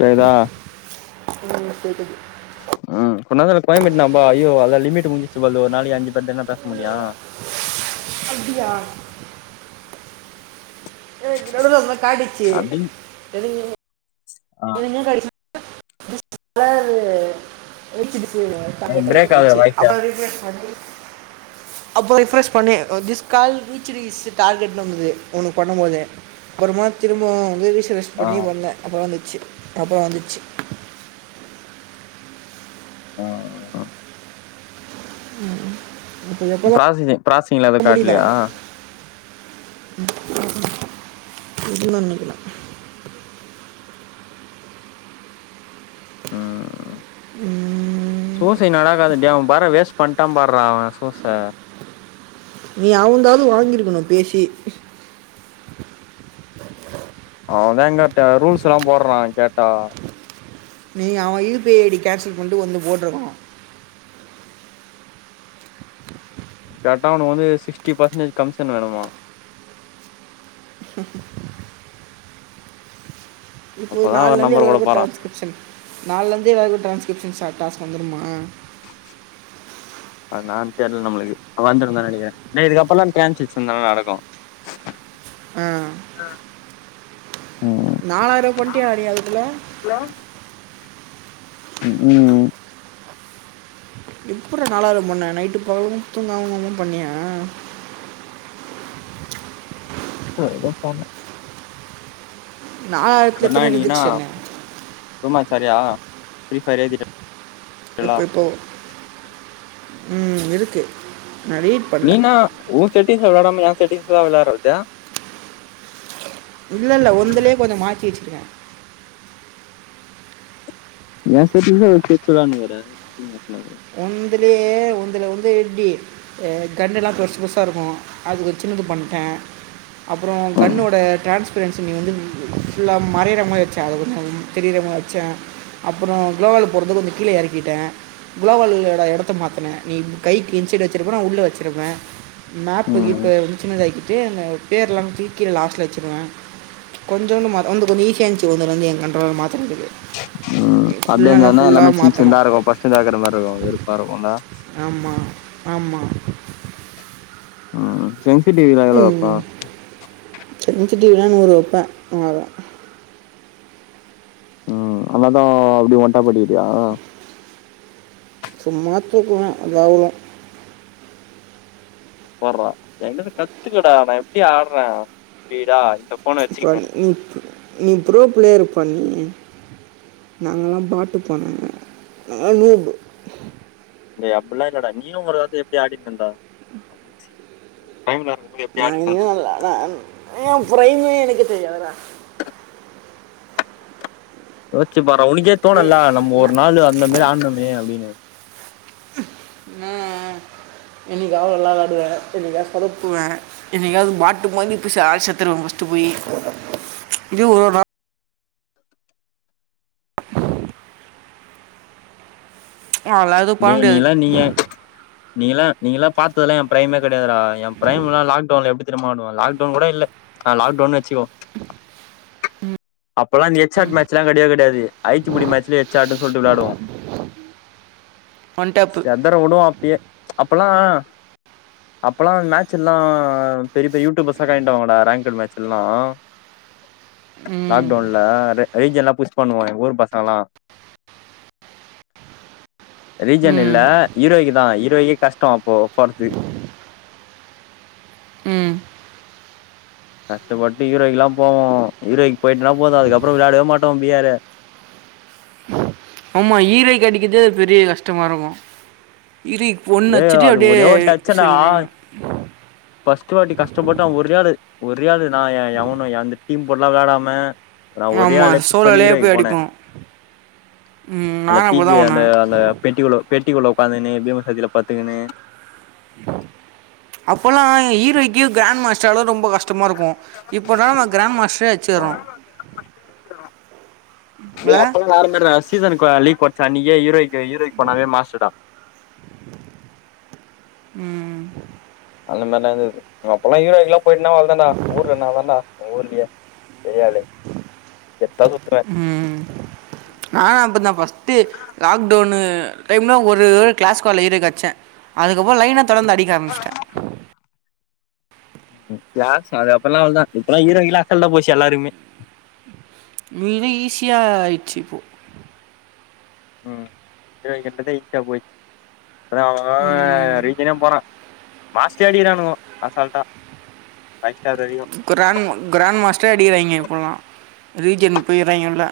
கேக்தா ம் கேக்குது ம் உன்னால குழம்பிடேன்பா அய்யோ அத லிமி்ட் முடிஞ்ச்சு பா ஒரு நாளைக்கு அஞ்சு பேர்டத பேச முடியும் அப்டியா ஏ தொலதொலப்ப காட்டி அடிங் அ ஏன் கடி ம் அதாது ஏத்திட்டு போய்ருவாங்க தங்க எனக்கு டைம் பிரேக் ஆகுது ஆயிச்சு வாய்ஸு அப்றோ ரீஃப்ரெஷ் பண்ணி அப்ப ரிஃப்ரெஷ் பண்ணி திஸ் கால் ரீச்டு ஹிஸ் டார்கெட்னு வந்தது ஒனக்கு பண்ணும்போது அப்பறமா திரும்பவும் வந்து ரீஷரஷஸ் ஆ பண்ணி வந்த அப்பறோ வந்துச்சு அப்பறோ வந்துச்சு அ அ ம் ம் ப்ராசசிங் ப்ராசிங்ல எது காட்லையா இதுவு நிக்கலா ம், சூசை நடகாதுன்டே அவன் பாறா வேஸ்ட் பண்டான் பார்றா அவன் சூச நீ அவுன்ந்தாது வாங்கிருக்கணு பேசி அவன் தான்ங்கேட்ட ரூல்ஸ் எல்லா போடுறா கேட்டா நீங்க அவன் யு பி ஐடி கேன்சல் பண்ட்டு வந்து போட்டுருக்கனு கேட்டா அவனுக்கு வந்து சிக்ஸ்டி பெர்சன்டேஜ் கமிஷன் வேணுமா இப்போ அப்பதா அவர் நாள்லருந்து நம்பர் கூட எல்லாருக்கு போறா டிரான்ஸ்கிரிப்ஷன் நாள்லருந்து எல்லாருக்கு டிரான்ஸ்கிரிப்ஷன் ஸா டாஸ்க் வந்துருமா அது என்னான் தெர்ல நம்மளுக்கு‌ வந்துருந்தா நனைக்கிற டேய் இதுக்கப்பறோல்லா‌ ட்ரான்ஸ்‌கிர்ப்ஷன் தான்டா நடக்கு அ நாலாயிரோ பண்ட்டியா நீஅதுக்குல்ல ஹலோ ம் ம் ம் எப்பட்றா நாலாயிரோ பண்ண நைட்டு பகலு தூங்காம ஒக்காந்து பண்ணியா ந ஏதோ பண்ண நாலாயிரத்துல கண்ணா எத்தனை நீ என்னா ரிஜெக்ஷனு ரூம்மேட்ச் வரியா ஃப்ரீஃபயர் ஏத்திட்ட எப்ப இப்போ ம் இருக்கு நா ரீட் நீ பண்ணல என்னா ஓ செட்டிங்ஸ்ல விளாடாம எ செட்டிங்ஸ்ல விளாரத்து இல்ல இல்ல ஒன்துலே கொஞ்சோ மாத்தி வச்சிக்கற ஏ செட்டிங்ஸ்ச வச்சிவச்சி விளாண்டுக்றாரு [unintelligible] ஒந்துலே ஒந்துல வந்து எப்டி எ கன்யெல்லா பெருசு பெருசா இருக்கு அதுவ சின்னது பண்ட்ட அப்றோ கன்னோட டிரான்ஸ்பரன்சி நீ வந்து ஃபுல்லா மறையிற மாரி வச்ச அத கொஞ்ச தெரியிர மா ச்ச அப்றோ குளோவல் போறத கொஞ்சோ கீழ எறக்கிட்ட குலோவல்லோடா எடத்த மாத்துன நீ கைக்கு இன் சைடு வச்சிருப்ப நா உள்ள வச்சுருப்ப ம் மேப்கீப்பு சின்னதாக்கிட்டு அந்த பேர்ல்லா தூக் கீல லாஸ்ட்ல வச்சிருவ கொஞ்சோண்டு மாத் ஒந்து கொஞ்சோ ஈசியா இருந்ச்சி ஒன்து வந்து ஏ கண்ட்ரோல மாத்ரதுக்கு ம் அப்டியே இந்தான்னா எல்லாமே சின் சின்ந்தாருக்கு ஃபஸ்ட்டு தாக்கற மாரி இருக்கு வெறுப்பா இருக்குல ஆமா ஆமா ம் ம் சென்சிடிவ்வ ம் சென்சிட்டிவ்னா நூரு வப்ப அவ்ளோதா ம் அதனால்தா அப்டி ஒண்டா படிக்கிரியா சும்மா தூக்குவ அப்டிலா இல்ல பார்ட்றா எ கிட்டருந்து கத்துக்டா நா எப்டி ஆடுற ஸ்பீடா இந்த ஃபோன வச்சுக்கினு [unintelligible] நீ நீ ப்ரோ பிளேயரு பா நீ நாங்கலா பாட்டுபானோங்க நானோ பா டேய் அப்டீலா இல்லடா நீயு ஒரு காலத்துல எப்டி ஆடிட் இர்ந்தடா அப்டீயு ச்சீ டைம் என்னா இருக்கோ நானு நீயு நல்லா தா ஆட்ணோ ஏ பிரைமே எனக்கு தெரியாதடா. யோச்சி பார்ரா உனக்கே நான் தோணோல நம்ம ஒரு நான் நாளு அந்த மேரி ஆன்னோமே அப்டீனு ம் ம் என்னிக்கா நல்லா வெளாடுவே என்னிக்கா சொதப்புவே என்னிக்காவது மாட்டும்போது பிஸால்செத்துருவ ஃபர்ஸ்ட்டு போயி லீவு ஒரு நாள் அதெல்லாம் எதுவும் பண்ண டேய் முடியாது நீங்கலா நீங்க நீங்களா நீங்களால்ல பாத்ததெல்லா ஏ பிரைமே கெடையாதுடா எ ப்ரைமெல்லா லாக்டவுன்ல எப்டி எப்டீ தெரிமாடுவ லாக் டவுன் கூட இல்ல அ லாக்டவுனு வெச்சிக்கோ அப்பெல்லா இந்த ஹெச்சாட் மேட்சலா கெடையவே கெடையாது ஐச் சி புடி மேட்சலே ஹட்ச் ஆட்டன்டு சொல்ட்டு வெளாடுவோ ஒண் டேப்பு ஒதரவுடுவோ அப்டியே அப்பெல்லா அப்பெல்லா மேட்செல்லா பெரிய பெரிய யூடியூபர்ஸ்லா கணெக்ட்டாவாங்கடா ரேங்கட் மேட்செல்லா ம் லாக்டவுன்ல ரே ஐஜெல்லா புஷ் பண்ணுவே எங்க ஊர் பசங்கெல்லா ரீஜன் இல்ல ம் ஈரோயிக்கில்ல ஈரோயிக்கே கஷ்டோ அப்போ போரத்து ம் கஷ்டப்பட்டு ஹீரோயிகெல்லா போவோ ஹரோயிக்கி போயிட்டோனா போதோ அதுகப்றோ வெளாடவே மாட்டோ பியாரு ஆமா ஈரோயிக்கெடிக்கறதே பெரிய கஷ்டமா இருக்கோ இரிக் ஒன்னு டே அச்சிட்டு அது அப்டியே ஒரே செல்னேர்ந்த ஃபர்ட்டு வாட்டி கஷ்டப்பட்டு அவ ஒரே ஆளு ஒரே ஆளு நா ஏ எவனு அந்த டீம்போட்லா வேளாடாம நா ஒரே ஆளே ஆமாம் புஷ் பண்ணி சோலோலே போய் ஈரோயிக்கு போனே அடிப்போம் ம், அந்த நானும் அப்படி பீக்கு தான் ஒன்று அந்த அந்த பெட்டிவுள்ள பெட்டிவுள்ள ஒக்காந்துகுன்னு பீமசத்தில பத்துக்குன்னு அப்போல்லா ஹீரோகி கிராண்ட் மாஸ்டரால ரொம் ரொம்ப கஷ்டமாருக்கோ இப்போலா நா கிராண் மாஸ்டரே அச்சிறோ ல யார்மேலடா சீசன்க்கு லீ் கொச்ச அன்னிக்கே ஹீரோயிக்கு ஹீரோயிக்கு போனாவே மாசுதா ம் அந்த மாரிலா இர்ந்தது அப்போல்லா ஹரோயிக்கெல்லா போயிட்டுனா அவ்ளோ தாண்டா ஊர்ல நா தாண்டா எங்க ஊர்லயே பெரியாளு கெத்தா சுத்தற நானா அப்பதா ஃபஸ்ட்டு லாக்டவுனு டைம்ல ஒரு கிளாஸ் ஸ்குவாட் ஹீரோயிக் அட்ச்சே அதுக்கப்புறோ லைனா தொடர்ந்து அடிக்க ஆரம்ச்சிட்ட ஏ க்ளாஸு அது அப்ப எல்லா அவளதா இப்பல்லா ஹீரோயிக்கலா அசால்ட்டா போச்சு எல்லாருக்குமே மீனே ஈஸியாயிச்சு இப்போ ம் டேய் கெட்டதே ஈஸியா போய்ச்சு இப்பதா அவ ரீஜ்ஜனே போறா மாஸ்டேரே அடிக்கிறானுங்கோ அசால்டா ஃபைவ் ஸ்டார் வரையு கிராண்ட் கிராண்ட் மாஸ்டர அடிக்கிறாய்ங்க இப்போலா ரீஜனுக்கு போயிறாய்ங்க எல்லா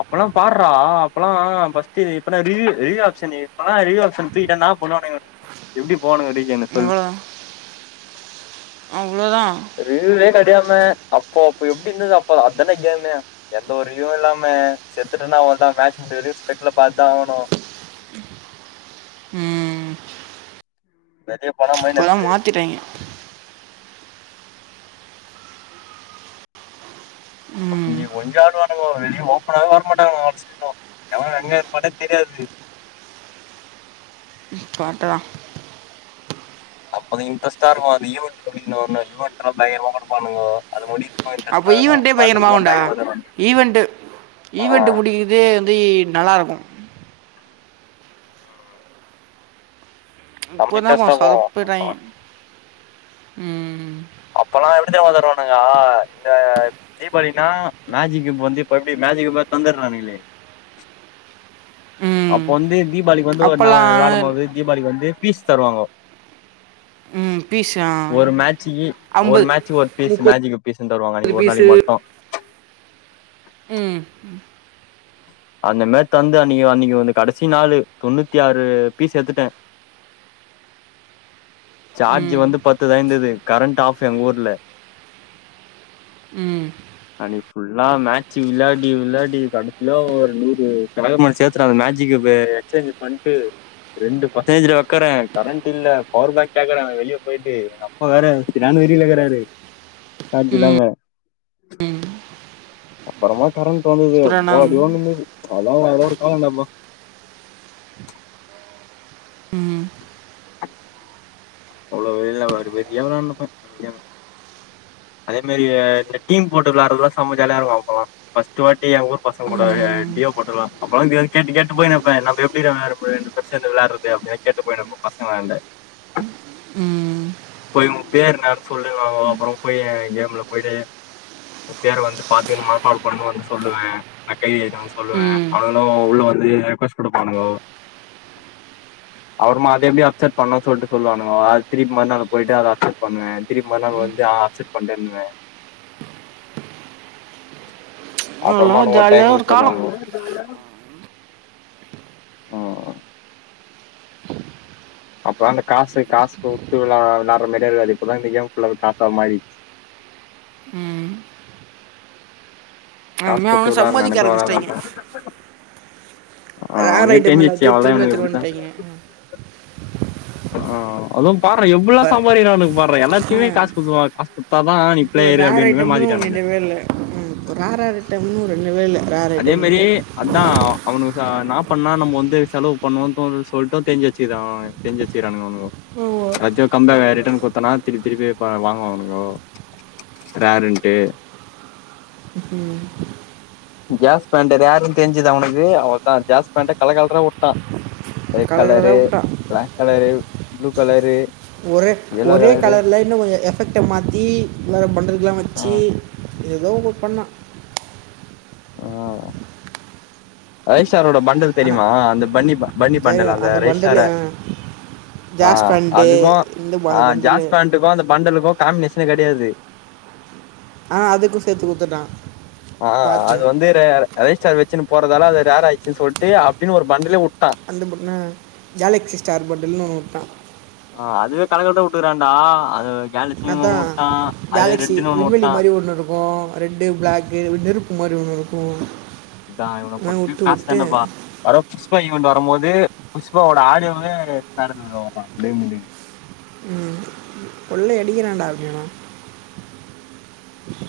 அப்பெல்லா பார்றா அப்பெல்லா பஸ்ட்டியரு இப்ப தா ரிவ்யூ ரிவ்யூ ஆப்ஷனு அப்பனா ரிவ்யூ ஆப்ஷன் தூக்கிட்டானா இன்னா பண்ணுவானுங்க எப்டி போவானுங்க டேய் எவ்வளோ அவ்வளோதா ரிவூவே கெடையாம அப்போ அப்போ எப்டி இருந்தது அப்போ அதான்டா கேமே எந்த ஒரு ரிவ்யையு இல்லாம செத்துட்டனா அவ்ளோதா மேட்ச் முடியுறவெரியோ ஸ்பெக்குல பாத்துதா ஆவணு ம் வெளிய போனோ இப்போதான் மைனஸு மாற்றிட்டாங்க ம் இங்க [unintelligible] ஆடுவானுங்க வெளிய ஓப்பனவே வர மாட்டாங்கா அவ செய் எவன் எங்க இருப்பானே தெரியாது ப்ப ஆட்டதா அப்ப அது இட்ரெஸ்ட்டா இருக்கு அந்த ஈவண்ட் முடியுன்னு ஈவெட்ல்லா பயங்கரமா குடுப்பாணுங்கோ அது முடியக்கு அப்ப ஈவென்டே பயங்கரமா உண்டா ஈவென்ட்டு ஆ ஈவென்ட் முடிக்க இதே வந்து நல்லாருக்கு செம்ம இப்போதா இன்ட்ரெஸ்ட்டா கொஞ்சோ போவும். சொதப்புராங்கே ம் அப்பல்லா எப்படி தெரியுமா தருவானுங்க இந்த தீபாவளினா மேஜிக் வந்து இப்ப எப்படி மேஜிக் தந்துட்றானங்களே ம் அப்போ வந்து தீபாவளிக்கு வந்து ஒரு ந விளாடும் அப்போல்லாம் போது தீபாவளிக்கு வந்து பீஸ் தருவாங்க ம் பீஸ் ஒரு மேட்சிக்கி ஒரு ஐம்பது மேட்சுக்கு ஒரு பீஸ் முப்பது மேஜிக்கு பீஸ்ன்னு தருவாங்க அன்னைக்கு ஒரு பீஸு நாளைக்கு மட்டு ம் அந்த நேத்து வந்து அன்னைக்கு அன்னைக்கு வந்து கடைசி நாலு தொண்ணூத்தி ஆறு பீஸ் எத்துட்டே சார்ஜ் ம் வந்து பத்து தா இருந்தது கரண்ட் ஆஃப் எங்க ஊர்ல ம் அன்னைக்கு ஃபுல்லா மேட்ச் விளையாடி விளையாடி கடைசில ஒரு நூறுதகமணி சேத்துட்டு அந்த மேஜிக்க எக்ஸ்சேஞ்ச் பண்ணிட்டு ரெண்டு பசன்டேஜ்ல வைக்கறே கரண்ட் இல்ல பவர் பேங்க் கேட்கறே வெளியே போயிட்டு எங்க அப் பா வேற சரியான வெறில இருக்கறாரு சார்ஜ் இல்லாம அப்புறமா கரண்ட் வந்தது புராணம் அப்பாடியோன்னு இருந்தது அதலா அதல ஒருகாலோன்டாமா ம் அவ்ளோ வெளிய அவரு வெறியா [unintelligible] அதே மாரி இந்த டீம் போட்டு விளாடுறதுலா சம ஜாலியா இருக்கு அப்பலாம் ஃபர்ஸ்ட் வாட்டி எங்க ஊர் பசங்களோட ம் டியோ போட்டுலாம் அப்பல்லா கேட்டு கேட்டு போயினு இருப்பே நம்ம எப்டி [unintelligible] சேந்து விளையாடுறது அப்படின் கேட்டு போயினு இருப்பே பசங்களாண்ட போய் உன் பேர் என்னானு சொல்லுங்காங்க அப்புறம் போய் கேம்ல போயிட்டு அந்த பேர் வந்து பாத்துக்குணு மனப்பாடம் பண்ணினு வந்து சொல்லுவே நா கை எடுத்துனு வந்து சொல்லுவே ம் மொதல்ல உள்ள வந்து ரெக்வஸ்ட் குடுப்பானுங்க அவுர் மா எப்டி அக்சட் பண்ணனு சொல்ட்டு சொல்லுவானுங்கோ அது திருப்பி மறுநாள் போயிட்டு அத அக்சப் பண்ணுவே திரும்பி மறுநாள் வந்து அக்சப்ட் பண்ட்டேன்னுவே அப்பறமா அதெல்லாம் அவனுங்க ஒரு ஜாலியாக டைமிங் காலம் சொல்லுவானுங்க ம் அப்புற அந்த காசு காஸ் குடுத்து விள விளாட்ற மாறியே இப்பதா இந்த கேம் ஃபுல்லாவே காசா மாரிச்சி ம் காசு அந்தமாரி அவுங்க குடுத்து விளாடுற சம்பாரிக்க நெனப்பே வராது ஆரம்பிச்சிட்டாங்கே அப்ப ஆ அவனுக்கே ஐட்டம் தெரிஞ்சிச்சி எல்லாத்தையும் அவள்தா திரும்ப இவனுங்க இப்டிதா திரும்பிட்டாங்க ஆ அதும் பார்றா எப்புல்லா இப்போ சம்பாரிக்குறானுங்க பார்றா ஆ எல்லாத்துமே காஸ் குத்துதா காஸ் குத்தாதா நீ இப்போ பிளேயரு ரேர் அப்டின் கூட ஐட்டம்னு ஒன்று மாத்திடானுங்களே இல்லவே இல்லை ம் ராரவிட்டவுன்னு ரெண்ணுமே இல்ல அதே மாரி அ தா அவனு ச நா பண்ணா நம்ம வந்து செலவு பண்ணுவோ தோணுன் சொல்ட்டு தெரிஞ்சி வச்சிக்கது அவ அவன்க்கு தெரிஞ்சி வச்சிகிறானுங்க அவுனுங்கோ அத்த கம்பன் ரிட்டர்ன் குத்தனா திருப்பி திருப்பி அவனுங்க வாங்குவானுங்கோ ராருண்ட்டு ம் ஜேஸ் பேண்டதா யாரும் தெஞ்சுதா அவனுக்கு அவ தா ஜாஸ் பேண்ட்ட கலகல்ரவுட்டா ரெட் கலர் கலரு கலராக விட்டான் பிளாக் கலரு ப்ளூ கலரு ஒரே எல்லோ ஒரே கலரு கலர்ல இன்னு கொஞ்சம் எஃபெக்ட மாத்தி வேற பண்டல்லா ஆ வச்சி ஏதோ ஒன்னு பண்ணா ம் ரைஷ்ஷாரோட பண்டல் ஆனால் தெரிமா அந்த பன்னி பன்னி பண்டல் தெரியும் அந்த ரைஷ்சார பண்டல் ஆ ஜாஸ் பேண்ட்டு அதுக்கு இந்த ப- ஆ அந்த பண்டலு ஜாஸ் பேண்ட்டுக்கு அந்த பண்டலுக்கு காம்பினேஷனே கெடையாது ஆ அதுக்கு சேத்து குத்துட்டாங்க ஆ அது வந்து ர ரைஸ்டார் வச்சின் போறதால அது ரேர் ஆயிச்சின்னு சொல்ட்டு அப்டின்னு ஒரு பண்டலேவுட்டான் அந்த பண்ணு கேலக்ஸி ஸ்டார் பண்டல்னு ஒன்னுவுட்டா ஆ அதுவே கணக்குலதா வுட்டுகுறான்டா அது கேலக்சின்னு அதா ஒண்ணு உட்டா அதே கேலக்ஸி ரெட்டுன்னு ஒண்ணு விண்வெளி உட்டா மாரி ஒன்னு இருக்கு ரெட்டு பிளாக்கு இப்டி இருப்பு மாரி ஒன்னு இருக்கு இத்தா இவன பொத்தவரிக்கும் காஸ்தான்டப்பா யாரோ புஸ்பைன்ட் வரும்போது புஷ்பாவோட ஆடியோவு வச்சி பேர்டன் பண்ணுவாங்களா இல்லைங் இல்லைங் ம் கொள்ளை அடிக்கிறாண்டா அப்டி அவ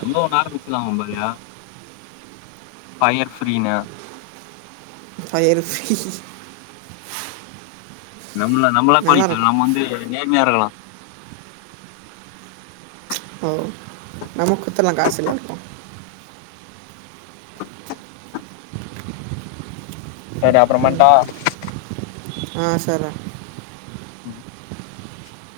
நம்மளே ஒன்னு ஆரம்பிச்சிலா போலையே பயர் ஃப்ரீனு ஃபயர் நம்மள நம்மளா [unintelligible] நல்லாயிருக்கும் நம்ம வந்து நேர்மையாருகலா ஓ நம்குத்தல்லாம காஸ இல்லையாருக்கும் சரி அப்புறம் பண்ட்டா ஆ சோ. ர்ரா ம்